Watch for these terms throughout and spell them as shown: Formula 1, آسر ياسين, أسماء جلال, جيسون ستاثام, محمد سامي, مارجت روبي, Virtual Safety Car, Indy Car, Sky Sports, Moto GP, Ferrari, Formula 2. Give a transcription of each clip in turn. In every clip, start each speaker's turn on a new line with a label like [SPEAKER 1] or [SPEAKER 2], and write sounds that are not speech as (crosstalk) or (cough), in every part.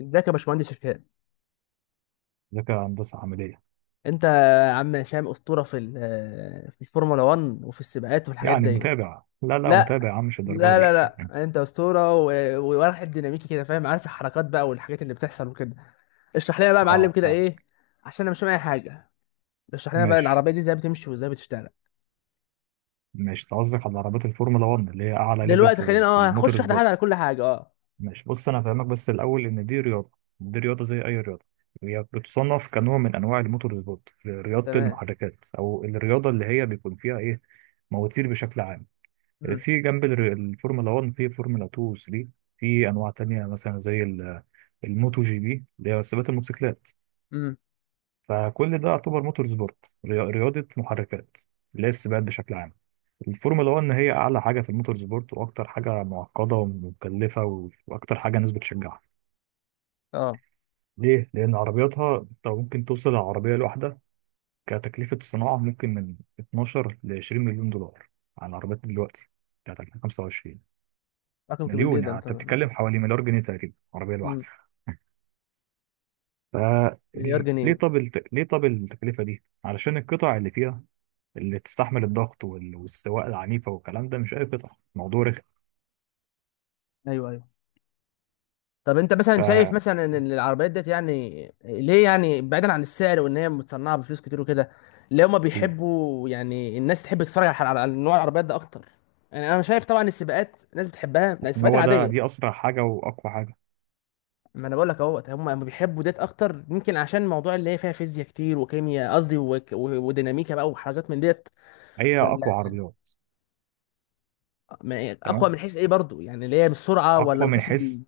[SPEAKER 1] ازيك يا باشمهندس هشام.
[SPEAKER 2] ذكاء هندسة عملية.
[SPEAKER 1] انت يا عم هشام اسطوره في في الفورمولا 1 وفي السباقات والحاجات
[SPEAKER 2] يعني
[SPEAKER 1] ديت.
[SPEAKER 2] متابع، لا لا
[SPEAKER 1] لا
[SPEAKER 2] متابع يا عم، مش الدرجة
[SPEAKER 1] لا
[SPEAKER 2] دي.
[SPEAKER 1] لا لا انت اسطوره وواحد ديناميكي كده، فاهم، عارف الحركات بقى والحاجات اللي بتحصل وكده. اشرح لنا بقى يا
[SPEAKER 2] (laughs)
[SPEAKER 1] معلم
[SPEAKER 2] اه،
[SPEAKER 1] كده
[SPEAKER 2] فاهم.
[SPEAKER 1] ايه، عشان انا مش فاهم اي حاجه. اشرح لنا بقى
[SPEAKER 2] ماشي
[SPEAKER 1] العربيه دي ازاي بتمشي وازاي بتشتغل.
[SPEAKER 2] ماشي، أنت قصدك على عربيات الفورمولا 1، اللي هي أعلى ليفل
[SPEAKER 1] دلوقتي خلينا
[SPEAKER 2] في الموتور
[SPEAKER 1] هنخش واحده واحده على
[SPEAKER 2] سبورت.
[SPEAKER 1] كل حاجه. اه،
[SPEAKER 2] ماشي، بص أنا هفهمك بس الأول إن دي رياضة. دي رياضة زي أي رياضة. هي بتصنف كنوع من أنواع الموتور سبورت، رياضة
[SPEAKER 1] تمام.
[SPEAKER 2] المحركات، أو الرياضة اللي هي بيكون فيها إيه، مواتير بشكل عام.
[SPEAKER 1] امم.
[SPEAKER 2] في جنب الفورمولا 1 في فورمولا 2 و 3. في أنواع تانية مثلا زي الموتو جي بي اللي هي سباقات الموتوسيكلات.
[SPEAKER 1] امم.
[SPEAKER 2] فكل ده يعتبر موتور سبورت، رياضة محركات، اللي هي السباقات بشكل عام. الفورمولا 1 هي أعلى حاجة في الموتور سبورت، وأكتر حاجة معقدة ومكلفة، وأكتر حاجة الناس بتشجعها.
[SPEAKER 1] اه،
[SPEAKER 2] ليه؟ لأن عربياتها أنت ممكن توصل العربية الواحدة كتكلفة صناعة ممكن من 12 ل 20 مليون دولار، على العربيات دلوقتي بتاعت 2025.
[SPEAKER 1] رقم كبير
[SPEAKER 2] مليون، يعني
[SPEAKER 1] جدا،
[SPEAKER 2] أنت بتتكلم
[SPEAKER 1] تمام.
[SPEAKER 2] حوالي مليار جنيه تقريبا عربية
[SPEAKER 1] امم.
[SPEAKER 2] الواحدة. ف
[SPEAKER 1] مليار جنيه؟
[SPEAKER 2] ليه طب التكلفة دي؟ علشان القطع اللي فيها، اللي تستحمل الضغط والسواقه العنيفه والكلام ده، مش اي قطع. الموضوع رخم.
[SPEAKER 1] ايوه ايوه. طب انت مثلا شايف
[SPEAKER 2] ف
[SPEAKER 1] مثلا ان العربيات ديت يعني ليه؟ يعني بعيدا عن السعر وان هي متصنعه بفلوس كتير وكده، ليه هما بيحبوا يعني الناس تحب تتفرج على على نوع العربيات ده اكتر؟ يعني انا شايف طبعا السباقات الناس بتحبها. لا،
[SPEAKER 2] عشان
[SPEAKER 1] السباقات
[SPEAKER 2] هو ده،
[SPEAKER 1] العاديه.
[SPEAKER 2] دي اسرع حاجه واقوى حاجه.
[SPEAKER 1] ما انا بقول لك اهوت، هم بيحبوا ديت اكتر، يمكن عشان الموضوع اللي هي فيها فيزياء كتير وكيمياء قصدي وديناميكا بقى وحاجات من ديت.
[SPEAKER 2] هي
[SPEAKER 1] ولا
[SPEAKER 2] اقوى عربيات.
[SPEAKER 1] اقوى
[SPEAKER 2] تمام.
[SPEAKER 1] من حيث ايه برضو؟ يعني اللي هي بالسرعه ولا
[SPEAKER 2] اقوى
[SPEAKER 1] من
[SPEAKER 2] من
[SPEAKER 1] حيث ال...
[SPEAKER 2] حيث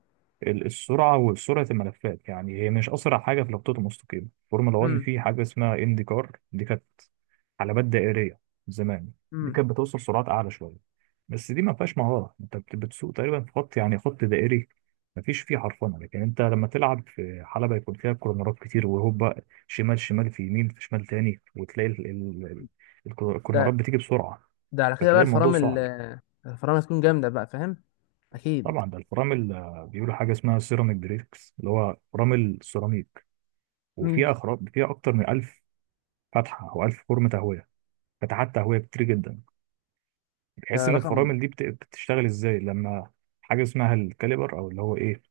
[SPEAKER 2] السرعه وسرعه الملفات. يعني هي مش اسرع حاجه في الخطوط المستقيمه فورمولا 1.
[SPEAKER 1] امم.
[SPEAKER 2] في حاجه اسمها اندي كار، دي كانت حلبات دائريه زمان. دي
[SPEAKER 1] امم.
[SPEAKER 2] كانت بتوصل سرعات اعلى شويه، بس دي ما فيهاش مهاره، انت بتسوق تقريبا في خط، يعني خط دائري، ما فيش فيه حرفنه. لكن انت لما تلعب في حلبه يكون فيها كورنرات كتير وهوبا، شمال شمال، في يمين، في شمال تاني، وتلاقي
[SPEAKER 1] ده
[SPEAKER 2] الكورنرات بتيجي بسرعه،
[SPEAKER 1] ده على كده بقى
[SPEAKER 2] فتلاقي الموضوع
[SPEAKER 1] الفرامل
[SPEAKER 2] صعب.
[SPEAKER 1] الفرامل هتكون جامدة بقى، فاهم. أكيد.
[SPEAKER 2] طبعا ده الفرامل اللي بيقولوا حاجه اسمها سيراميك بريكس، اللي هو فرامل سيراميك،
[SPEAKER 1] مم.
[SPEAKER 2] وفيها اخراج، فيها اكتر من 1000 فتحه، او 1000 فرمه تهويه، فتحات تهويه كتير جدا، بحيث
[SPEAKER 1] ده
[SPEAKER 2] ان
[SPEAKER 1] رقم.
[SPEAKER 2] الفرامل دي بتشتغل ازاي لما حاجه اسمها الكاليبر، او اللي هو ايه،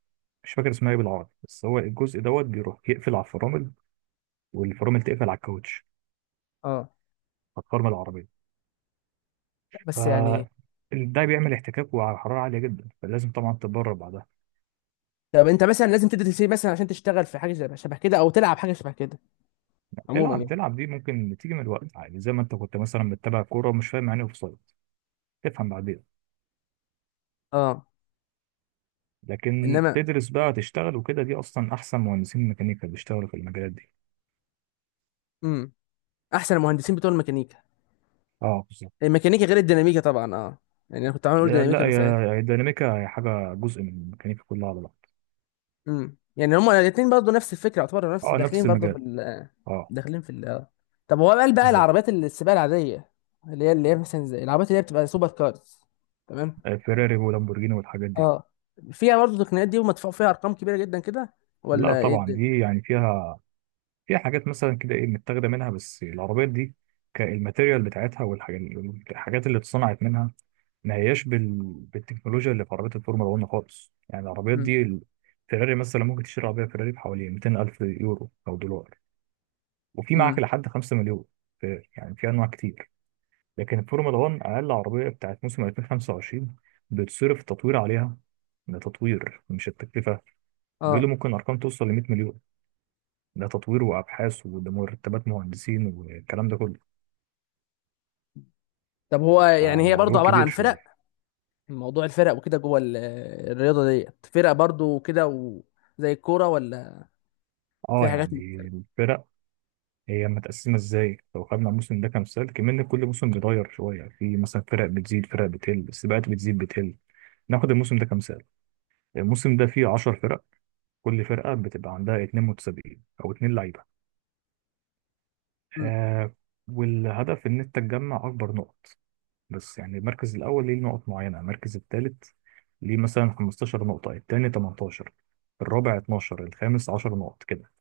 [SPEAKER 2] مش فاكر اسمها ايه بالعربي، بس هو الجزء دوت بيروح يقفل على الفرامل، والفرامل تقفل على الكاوتش،
[SPEAKER 1] اه.
[SPEAKER 2] على الفرامل العربيه.
[SPEAKER 1] لا
[SPEAKER 2] ف
[SPEAKER 1] بس يعني.
[SPEAKER 2] ده بيعمل احتكاك وعلى حراره عاليه جدا، فلازم طبعا تتدرب بعدها.
[SPEAKER 1] طب انت مثلا لازم تدرس سي مثلا عشان تشتغل في حاجه شبه كده او تلعب حاجه شبه كده، عموما
[SPEAKER 2] تلعب
[SPEAKER 1] يعني.
[SPEAKER 2] تلعب دي ممكن تيجي من الوقت عادي، زي ما انت كنت مثلا بتتابع كوره ومش فاهم يعني اوف سايد، تفهم بعدين.
[SPEAKER 1] اه.
[SPEAKER 2] لكن
[SPEAKER 1] انما.
[SPEAKER 2] تدرس بقى تشتغل وكده، دي اصلا احسن مهندسين ميكانيكا بيشتغلوا في المجالات دي.
[SPEAKER 1] امم. احسن المهندسين بتوع الميكانيكا.
[SPEAKER 2] اه بالظبط.
[SPEAKER 1] الميكانيكا غير الديناميكا طبعا، اه، يعني انا كنت عامل اقول
[SPEAKER 2] لا
[SPEAKER 1] ديناميكا من ساعتها.
[SPEAKER 2] يا، يا الديناميكا هي حاجه جزء من الميكانيكا كلها على بعض.
[SPEAKER 1] امم، يعني هما الاثنين برضه نفس الفكره، يعتبروا نفس،
[SPEAKER 2] اه
[SPEAKER 1] داخلين
[SPEAKER 2] نفس
[SPEAKER 1] برضه في
[SPEAKER 2] المجال.
[SPEAKER 1] ال.
[SPEAKER 2] اه
[SPEAKER 1] داخلين في ال، آه. طب هو قال بقى
[SPEAKER 2] بالظبط.
[SPEAKER 1] العربيات السباق العاديه، اللي هي مثلا زي العربيات اللي هي بتبقى سوبر كارز. تمام.
[SPEAKER 2] فيراري ولامبورجيني والحاجات دي.
[SPEAKER 1] اه، فيها برضه التقنيات دي ومدفوع فيها ارقام كبيره جدا كده،
[SPEAKER 2] لا
[SPEAKER 1] ولا ايه
[SPEAKER 2] طبعا
[SPEAKER 1] الدنيا؟
[SPEAKER 2] دي يعني فيها، في حاجات مثلا كده ايه متاخده منها، بس العربيات دي كالماتيريال بتاعتها والحاجات، الحاجات اللي اتصنعت منها ما هياش بال... بالتكنولوجيا اللي في عربيات الفورمولا 1 خالص. يعني العربيات
[SPEAKER 1] امم.
[SPEAKER 2] دي فيراري مثلا ممكن تشتري عربيه فيراري بحوالي 200 الف يورو او دولار، وفي معاك
[SPEAKER 1] امم.
[SPEAKER 2] لحد 5 مليون. يعني في انواع كتير. لكن الفورمولا 1 اقل عربيه بتاعت موسم 2025 بتصرف تطوير عليها، ده تطوير مش التكلفه، بيقولوا
[SPEAKER 1] اه.
[SPEAKER 2] ممكن ارقام توصل ل 100 مليون. ده تطوير وابحاث، وده مرتبات مهندسين والكلام ده كله.
[SPEAKER 1] طب هو يعني هي برضه
[SPEAKER 2] فالموضوع
[SPEAKER 1] عباره
[SPEAKER 2] كبير
[SPEAKER 1] عن
[SPEAKER 2] شويه.
[SPEAKER 1] فرق؟ موضوع الفرق وكده جوه الرياضه ديت، فرق برضه كده وزي الكوره ولا؟ في
[SPEAKER 2] اه
[SPEAKER 1] حاجات مت...
[SPEAKER 2] يعني الفرق، هي متقسمه ازاي، لو خدنا الموسم ده كمثال، كمان كل موسم بيتغير شويه، في مثلا فرق بتزيد، فرق بتقل، السباقات بتزيد بتقل. ناخد الموسم ده كمثال. الموسم ده فيه 10 فرق، كل فرقه بتبقى عندها 2 متسابقين او 2 لعيبه.
[SPEAKER 1] مم.
[SPEAKER 2] آه. والهدف ان انت تجمع اكبر نقط. بس يعني المركز الأول ليه نقط معينة، المركز الثالث ليه مثلا 15 نقطة، الثاني 18، الرابع 12، الخامس 10 نقط كده.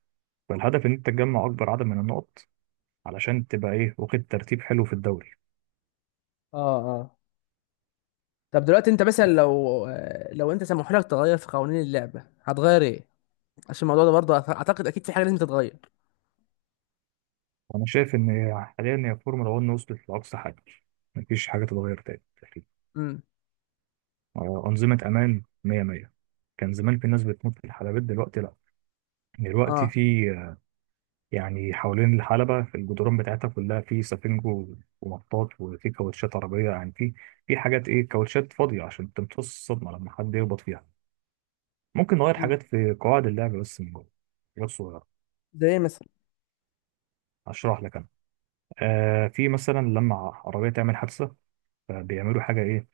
[SPEAKER 2] فالهدف إن أنت تجمع أكبر عدد من النقط، علشان تبقى إيه، واخد ترتيب حلو في الدوري.
[SPEAKER 1] اه. اه. طب دلوقتي انت مثلا لو انت سمحوا لك تغير في قوانين اللعبه، هتغير ايه؟ عشان الموضوع ده برضه اعتقد اكيد في حاجه لازم تتغير.
[SPEAKER 2] وأنا شايف إن حاليا هي فورمولا 1 وصلت لأقصى حاجة، مفيش حاجة تتغير تاني تقريبا.
[SPEAKER 1] امم.
[SPEAKER 2] أنظمة أمان 100 100. كان زمان في ناس بتموت في الحلبات، دلوقتي لأ. دلوقتي
[SPEAKER 1] اه.
[SPEAKER 2] في، يعني حوالين الحلبة في الجدران بتاعتها كلها في سفنج ومطاط، وفي كاوتشات عربية، يعني في، في حاجات إيه، كاوتشات فاضية عشان تمتص الصدمة لما حد يخبط فيها. ممكن نغير
[SPEAKER 1] امم.
[SPEAKER 2] حاجات في قواعد اللعب بس من جوه، حاجات صغيرة.
[SPEAKER 1] زي ايه مثلا؟
[SPEAKER 2] هشرح لك أنا. آه، في مثلا لما عربية تعمل حادثة، فبيعملوا حاجة إيه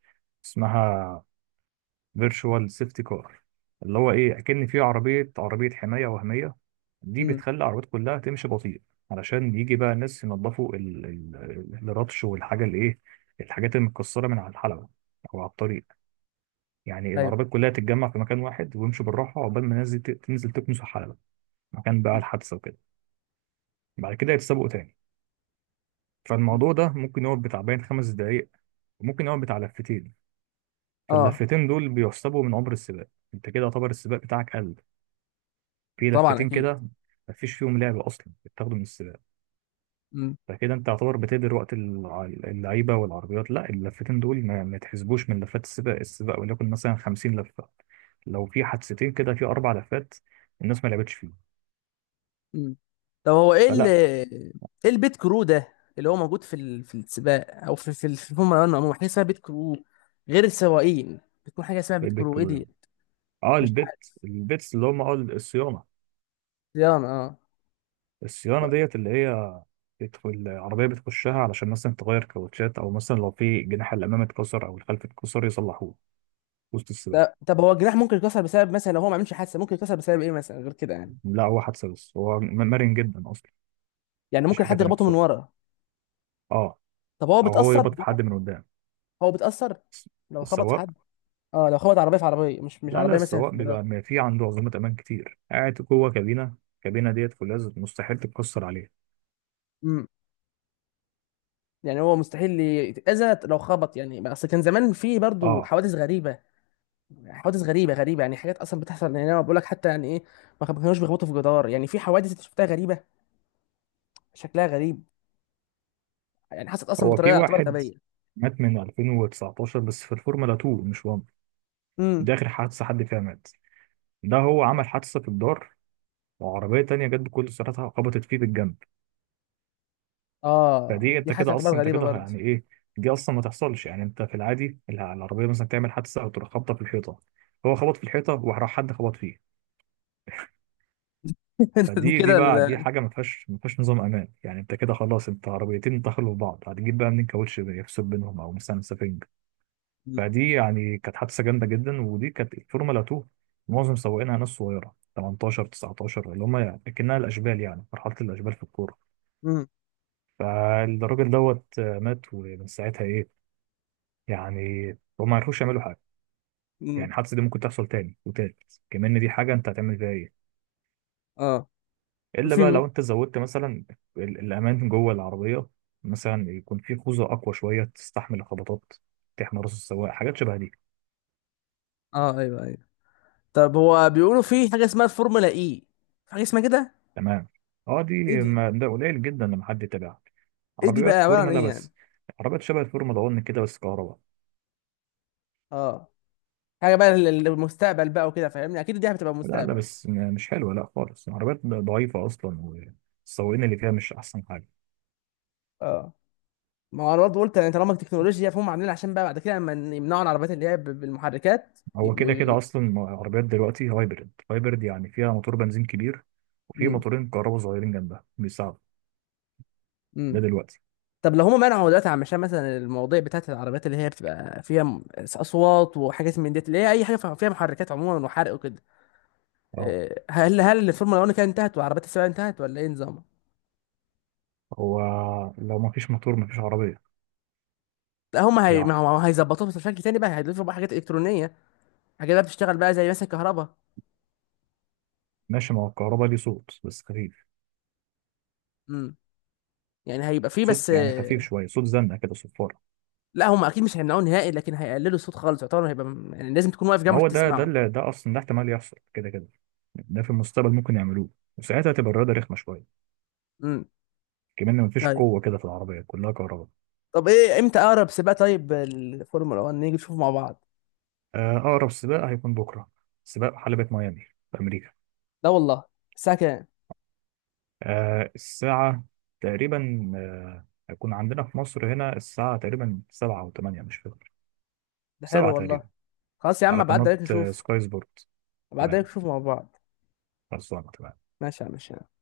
[SPEAKER 2] اسمها فيرتشوال سيفتي كار، اللي هو ايه، اكن في عربيه، عربيه حمايه وهميه. دي
[SPEAKER 1] امم.
[SPEAKER 2] بتخلي العربيات كلها تمشي بطيء، علشان يجي بقى الناس ينظفوا الرطش والحاجه اللي ايه، الحاجات المتكسره من على الحلبه او على الطريق. يعني
[SPEAKER 1] ايوه.
[SPEAKER 2] العربيات كلها تتجمع في مكان واحد، ويمشوا بالراحه عقبال ما الناس دي تنزل تكنس الحلبه، مكان بقى
[SPEAKER 1] مم.
[SPEAKER 2] الحادثه وكده، بعد كده يتسابقوا تاني.
[SPEAKER 1] مم.
[SPEAKER 2] فالموضوع ده ممكن يقعد بتاع بين خمس دقايق، وممكن يقعد بتاع لفتين.
[SPEAKER 1] اه.
[SPEAKER 2] فاللفتين دول بيحسبوا من عمر السباق. انت كده يعتبر السباق بتاعك قل في
[SPEAKER 1] طبعا
[SPEAKER 2] لفتين
[SPEAKER 1] اكيد.
[SPEAKER 2] كده، مفيش فيهم لعب اصلا، بيتاخدوا من السباق. فكده انت تعتبر بتهدر وقت اللعيبه والعربيات. لا اللفتين دول ما تحسبوش من لفات السباق. السباق وليكن مثلا 50 لفه، لو في حادثتين كده في اربع لفات الناس ما لعبتش فيه.
[SPEAKER 1] مم. طب هو ايه اللي،
[SPEAKER 2] فلا.
[SPEAKER 1] ايه البيت كرو ده اللي هو موجود في ال... في السباق او في الفورمولا 1 عموما حاجه اسمها بيت كرو غير السواقين، بتكون حاجه اسمها بيت
[SPEAKER 2] البيت
[SPEAKER 1] كرو، ايه
[SPEAKER 2] كله
[SPEAKER 1] دي؟
[SPEAKER 2] لعب. اه
[SPEAKER 1] مش
[SPEAKER 2] البيت،
[SPEAKER 1] عارف.
[SPEAKER 2] البيتس اللي هم اه الصيانه.
[SPEAKER 1] صيانه، اه.
[SPEAKER 2] الصيانه ديت اللي هي بتدخل العربيه بتخشها، علشان مثلا تغير كاوتشات، او مثلا لو في جناح الامام اتكسر او الخلف اتكسر يصلحوه وسط السباق.
[SPEAKER 1] ده طب هو الجناح ممكن يتكسر بسبب مثلا لو هو ما عملش حادثه، ممكن يتكسر بسبب ايه مثلا غير كده يعني؟
[SPEAKER 2] لا هو حادثه، بس هو مرن جدا اصلا.
[SPEAKER 1] يعني
[SPEAKER 2] مفيش
[SPEAKER 1] ممكن
[SPEAKER 2] حاجه
[SPEAKER 1] حد
[SPEAKER 2] تانية
[SPEAKER 1] يخبطه من
[SPEAKER 2] بسرعه.
[SPEAKER 1] ورا؟
[SPEAKER 2] اه.
[SPEAKER 1] طب هو
[SPEAKER 2] او هو
[SPEAKER 1] بيتاثر
[SPEAKER 2] يخبط في حد من
[SPEAKER 1] جوه؟
[SPEAKER 2] قدام.
[SPEAKER 1] هو بيتاثر لو خبط في
[SPEAKER 2] السواق
[SPEAKER 1] حد؟ اه، لو خبط عربيه في عربيه، مش
[SPEAKER 2] لا لا،
[SPEAKER 1] عربيه مثلا في
[SPEAKER 2] السواق
[SPEAKER 1] جراج.
[SPEAKER 2] بيبقى ما في عنده عزومات امان كتير، قاعد جوه كابينه، الكابينه ديت فولاذ، مستحيل تتكسر عليه.
[SPEAKER 1] امم. يعني هو مستحيل يتأذى لو خبط يعني؟ اصل كان زمان في برضو
[SPEAKER 2] اه،
[SPEAKER 1] حوادث غريبه، حوادث غريبه غريبه، يعني حاجات اصلا بتحصل، يعني انا بقول لك حتى يعني ايه، ما كانوش بيخبطوا في جدار، يعني في حوادث انت شفتها غريبه، شكلها غريب، يعني حصلت اصلا
[SPEAKER 2] هو في
[SPEAKER 1] بطريقه تعتبر
[SPEAKER 2] واحد
[SPEAKER 1] غبيه.
[SPEAKER 2] مات من 2019، بس في الفورمولا 2 مش 1.
[SPEAKER 1] امم.
[SPEAKER 2] ده اخر حادثه حد فيها مات. ده هو عمل حادثه في الدار، وعربيه تانية جت بكل سرعتها خبطت فيه بالجنب.
[SPEAKER 1] اه،
[SPEAKER 2] فدي
[SPEAKER 1] دي
[SPEAKER 2] انت
[SPEAKER 1] حاجه
[SPEAKER 2] كده
[SPEAKER 1] تعتبر
[SPEAKER 2] اصلا، انت
[SPEAKER 1] غريبه
[SPEAKER 2] كده
[SPEAKER 1] برضه.
[SPEAKER 2] يعني ايه، دي اصلا ما تحصلش. يعني انت في العادي العربيه مثلا تعمل حادثه او تروح خبطه في الحيطه، هو خبط في الحيطه وراح حد خبط فيه.
[SPEAKER 1] (laughs)
[SPEAKER 2] فدي، دي
[SPEAKER 1] كده
[SPEAKER 2] بقى دي
[SPEAKER 1] ال.
[SPEAKER 2] حاجه ما فيهاش نظام امان. يعني انت كده خلاص، انت عربيتين دخلوا في بعض، هتجيب بقى منين كاوتش يفصل بينهم، او مثلا سفنج. فدي يعني كانت حادثه جامده جدا، ودي كانت فورمولا 2. معظم سواقينها ناس صغيره 18 19، اللي هم يعني اكنها الاشبال، يعني مرحله الاشبال في الكوره.
[SPEAKER 1] مم.
[SPEAKER 2] فالراجل دوت مات، ومن ساعتها ايه، يعني هم ما عرفوش يعملوا حاجه. يعني
[SPEAKER 1] مم.
[SPEAKER 2] الحادثه دي ممكن تحصل تاني وتالت كمان، دي حاجه انت هتعمل فيها ايه،
[SPEAKER 1] اه.
[SPEAKER 2] الا بقى
[SPEAKER 1] في.
[SPEAKER 2] لو انت زودت مثلا الامان جوه العربيه. مثلا يكون في خوذه اقوى شويه تستحمل الخبطات، تحمي راس السواق، حاجات شبه دي.
[SPEAKER 1] اه. ايوه ايوه. طب هو بيقولوا في حاجه اسمها الفورمولا اي، في حاجه اسمها كده،
[SPEAKER 2] تمام. اه
[SPEAKER 1] ايه
[SPEAKER 2] دي ما
[SPEAKER 1] دي؟
[SPEAKER 2] ده قليل جدا لما حد يتابعها،
[SPEAKER 1] ايه دي بقى
[SPEAKER 2] عربيات
[SPEAKER 1] عباره عن
[SPEAKER 2] فورمولا
[SPEAKER 1] ايه يعني؟
[SPEAKER 2] بس، عربيات شبه الفورمولا 1 كده بس كهرباء.
[SPEAKER 1] اه، حاجه بقى للمستقبل بقى وكده، فاهمني، اكيد دي هتبقى
[SPEAKER 2] لا لا
[SPEAKER 1] مستقبل.
[SPEAKER 2] بس مش حلوه، لا خالص، عربيات ضعيفه اصلا، والسواقين اللي فيها مش احسن حاجه.
[SPEAKER 1] اه، ما هو انا برضه قلت، يعني طالما التكنولوجيا فهم عاملين عشان بقى بعد كده لما يمنعوا العربيات اللي هي بالمحركات،
[SPEAKER 2] هو
[SPEAKER 1] يبقوا
[SPEAKER 2] كده كده
[SPEAKER 1] ي...
[SPEAKER 2] اصلا، عربيات دلوقتي هايبرد. هايبرد يعني فيها موتور بنزين كبير، وفي
[SPEAKER 1] امم.
[SPEAKER 2] موتورين كهرباء صغيرين جنبها بيساعدوا.
[SPEAKER 1] امم.
[SPEAKER 2] ده دلوقتي.
[SPEAKER 1] طب لو هم منعوا دلوقتي عشان مثلا المواضيع بتاعت العربيات اللي هي بتبقى فيها اصوات وحاجات من ديت، اللي هي اي حاجه فيها محركات عموما وحرق وكده،
[SPEAKER 2] اه
[SPEAKER 1] آه، هل الفورمولا 1 كانت انتهت وعربيات السباق انتهت ولا ايه نظامها؟
[SPEAKER 2] هو لو ما فيش موتور ما فيش عربية.
[SPEAKER 1] لا هم هي... ما
[SPEAKER 2] بالعقل.
[SPEAKER 1] هو هيظبطوها بس بشكل تاني بقى، هيضيفوا بقى حاجات الكترونيه، حاجات بقى بتشتغل بقى زي مثلا كهرباء.
[SPEAKER 2] ماشي، ما هو الكهرباء ليه صوت بس خفيف،
[SPEAKER 1] امم. يعني هيبقى فيه
[SPEAKER 2] صوت
[SPEAKER 1] بس.
[SPEAKER 2] يعني خفيف شوية، صوت زنة كده، صفارة.
[SPEAKER 1] لا هم اكيد مش هيمنعوه نهائي، لكن هيقللوا الصوت خالص، يعتبر هيبقى م-، يعني لازم تكون واقف جنبه
[SPEAKER 2] ما
[SPEAKER 1] عشان
[SPEAKER 2] هو ده، ده
[SPEAKER 1] تسمعه.
[SPEAKER 2] اللي، ده أصلا ده احتمال يحصل كده كده، ده في المستقبل ممكن يعملوه، وساعتها هتبقى الرياضة رخمة شوية،
[SPEAKER 1] امم.
[SPEAKER 2] كمان ما فيش
[SPEAKER 1] طيب.
[SPEAKER 2] قوة، كده في العربية كلها كهرباء.
[SPEAKER 1] طب ايه امتى اقرب سباق طيب الفورمولا 1 نيجي نشوفه مع بعض؟
[SPEAKER 2] أقرب سباق هيكون بكرة، سباق حلبة ميامي في أمريكا.
[SPEAKER 1] لا والله، الساعه كام؟
[SPEAKER 2] الساعة تقريبا، هيكون عندنا في مصر هنا الساعة تقريبا سبعة أو تمانية مش فاكر،
[SPEAKER 1] ده حلو
[SPEAKER 2] سبعة
[SPEAKER 1] والله.
[SPEAKER 2] تقريبا،
[SPEAKER 1] خلاص يا عم
[SPEAKER 2] على
[SPEAKER 1] ابعد
[SPEAKER 2] قناة
[SPEAKER 1] عليك نشوف.
[SPEAKER 2] سكاي سبورت.
[SPEAKER 1] ابعد عليك
[SPEAKER 2] تمام.
[SPEAKER 1] نشوف مع بعض.
[SPEAKER 2] خلصانه تمام.
[SPEAKER 1] ماشي يا عم، ماشي.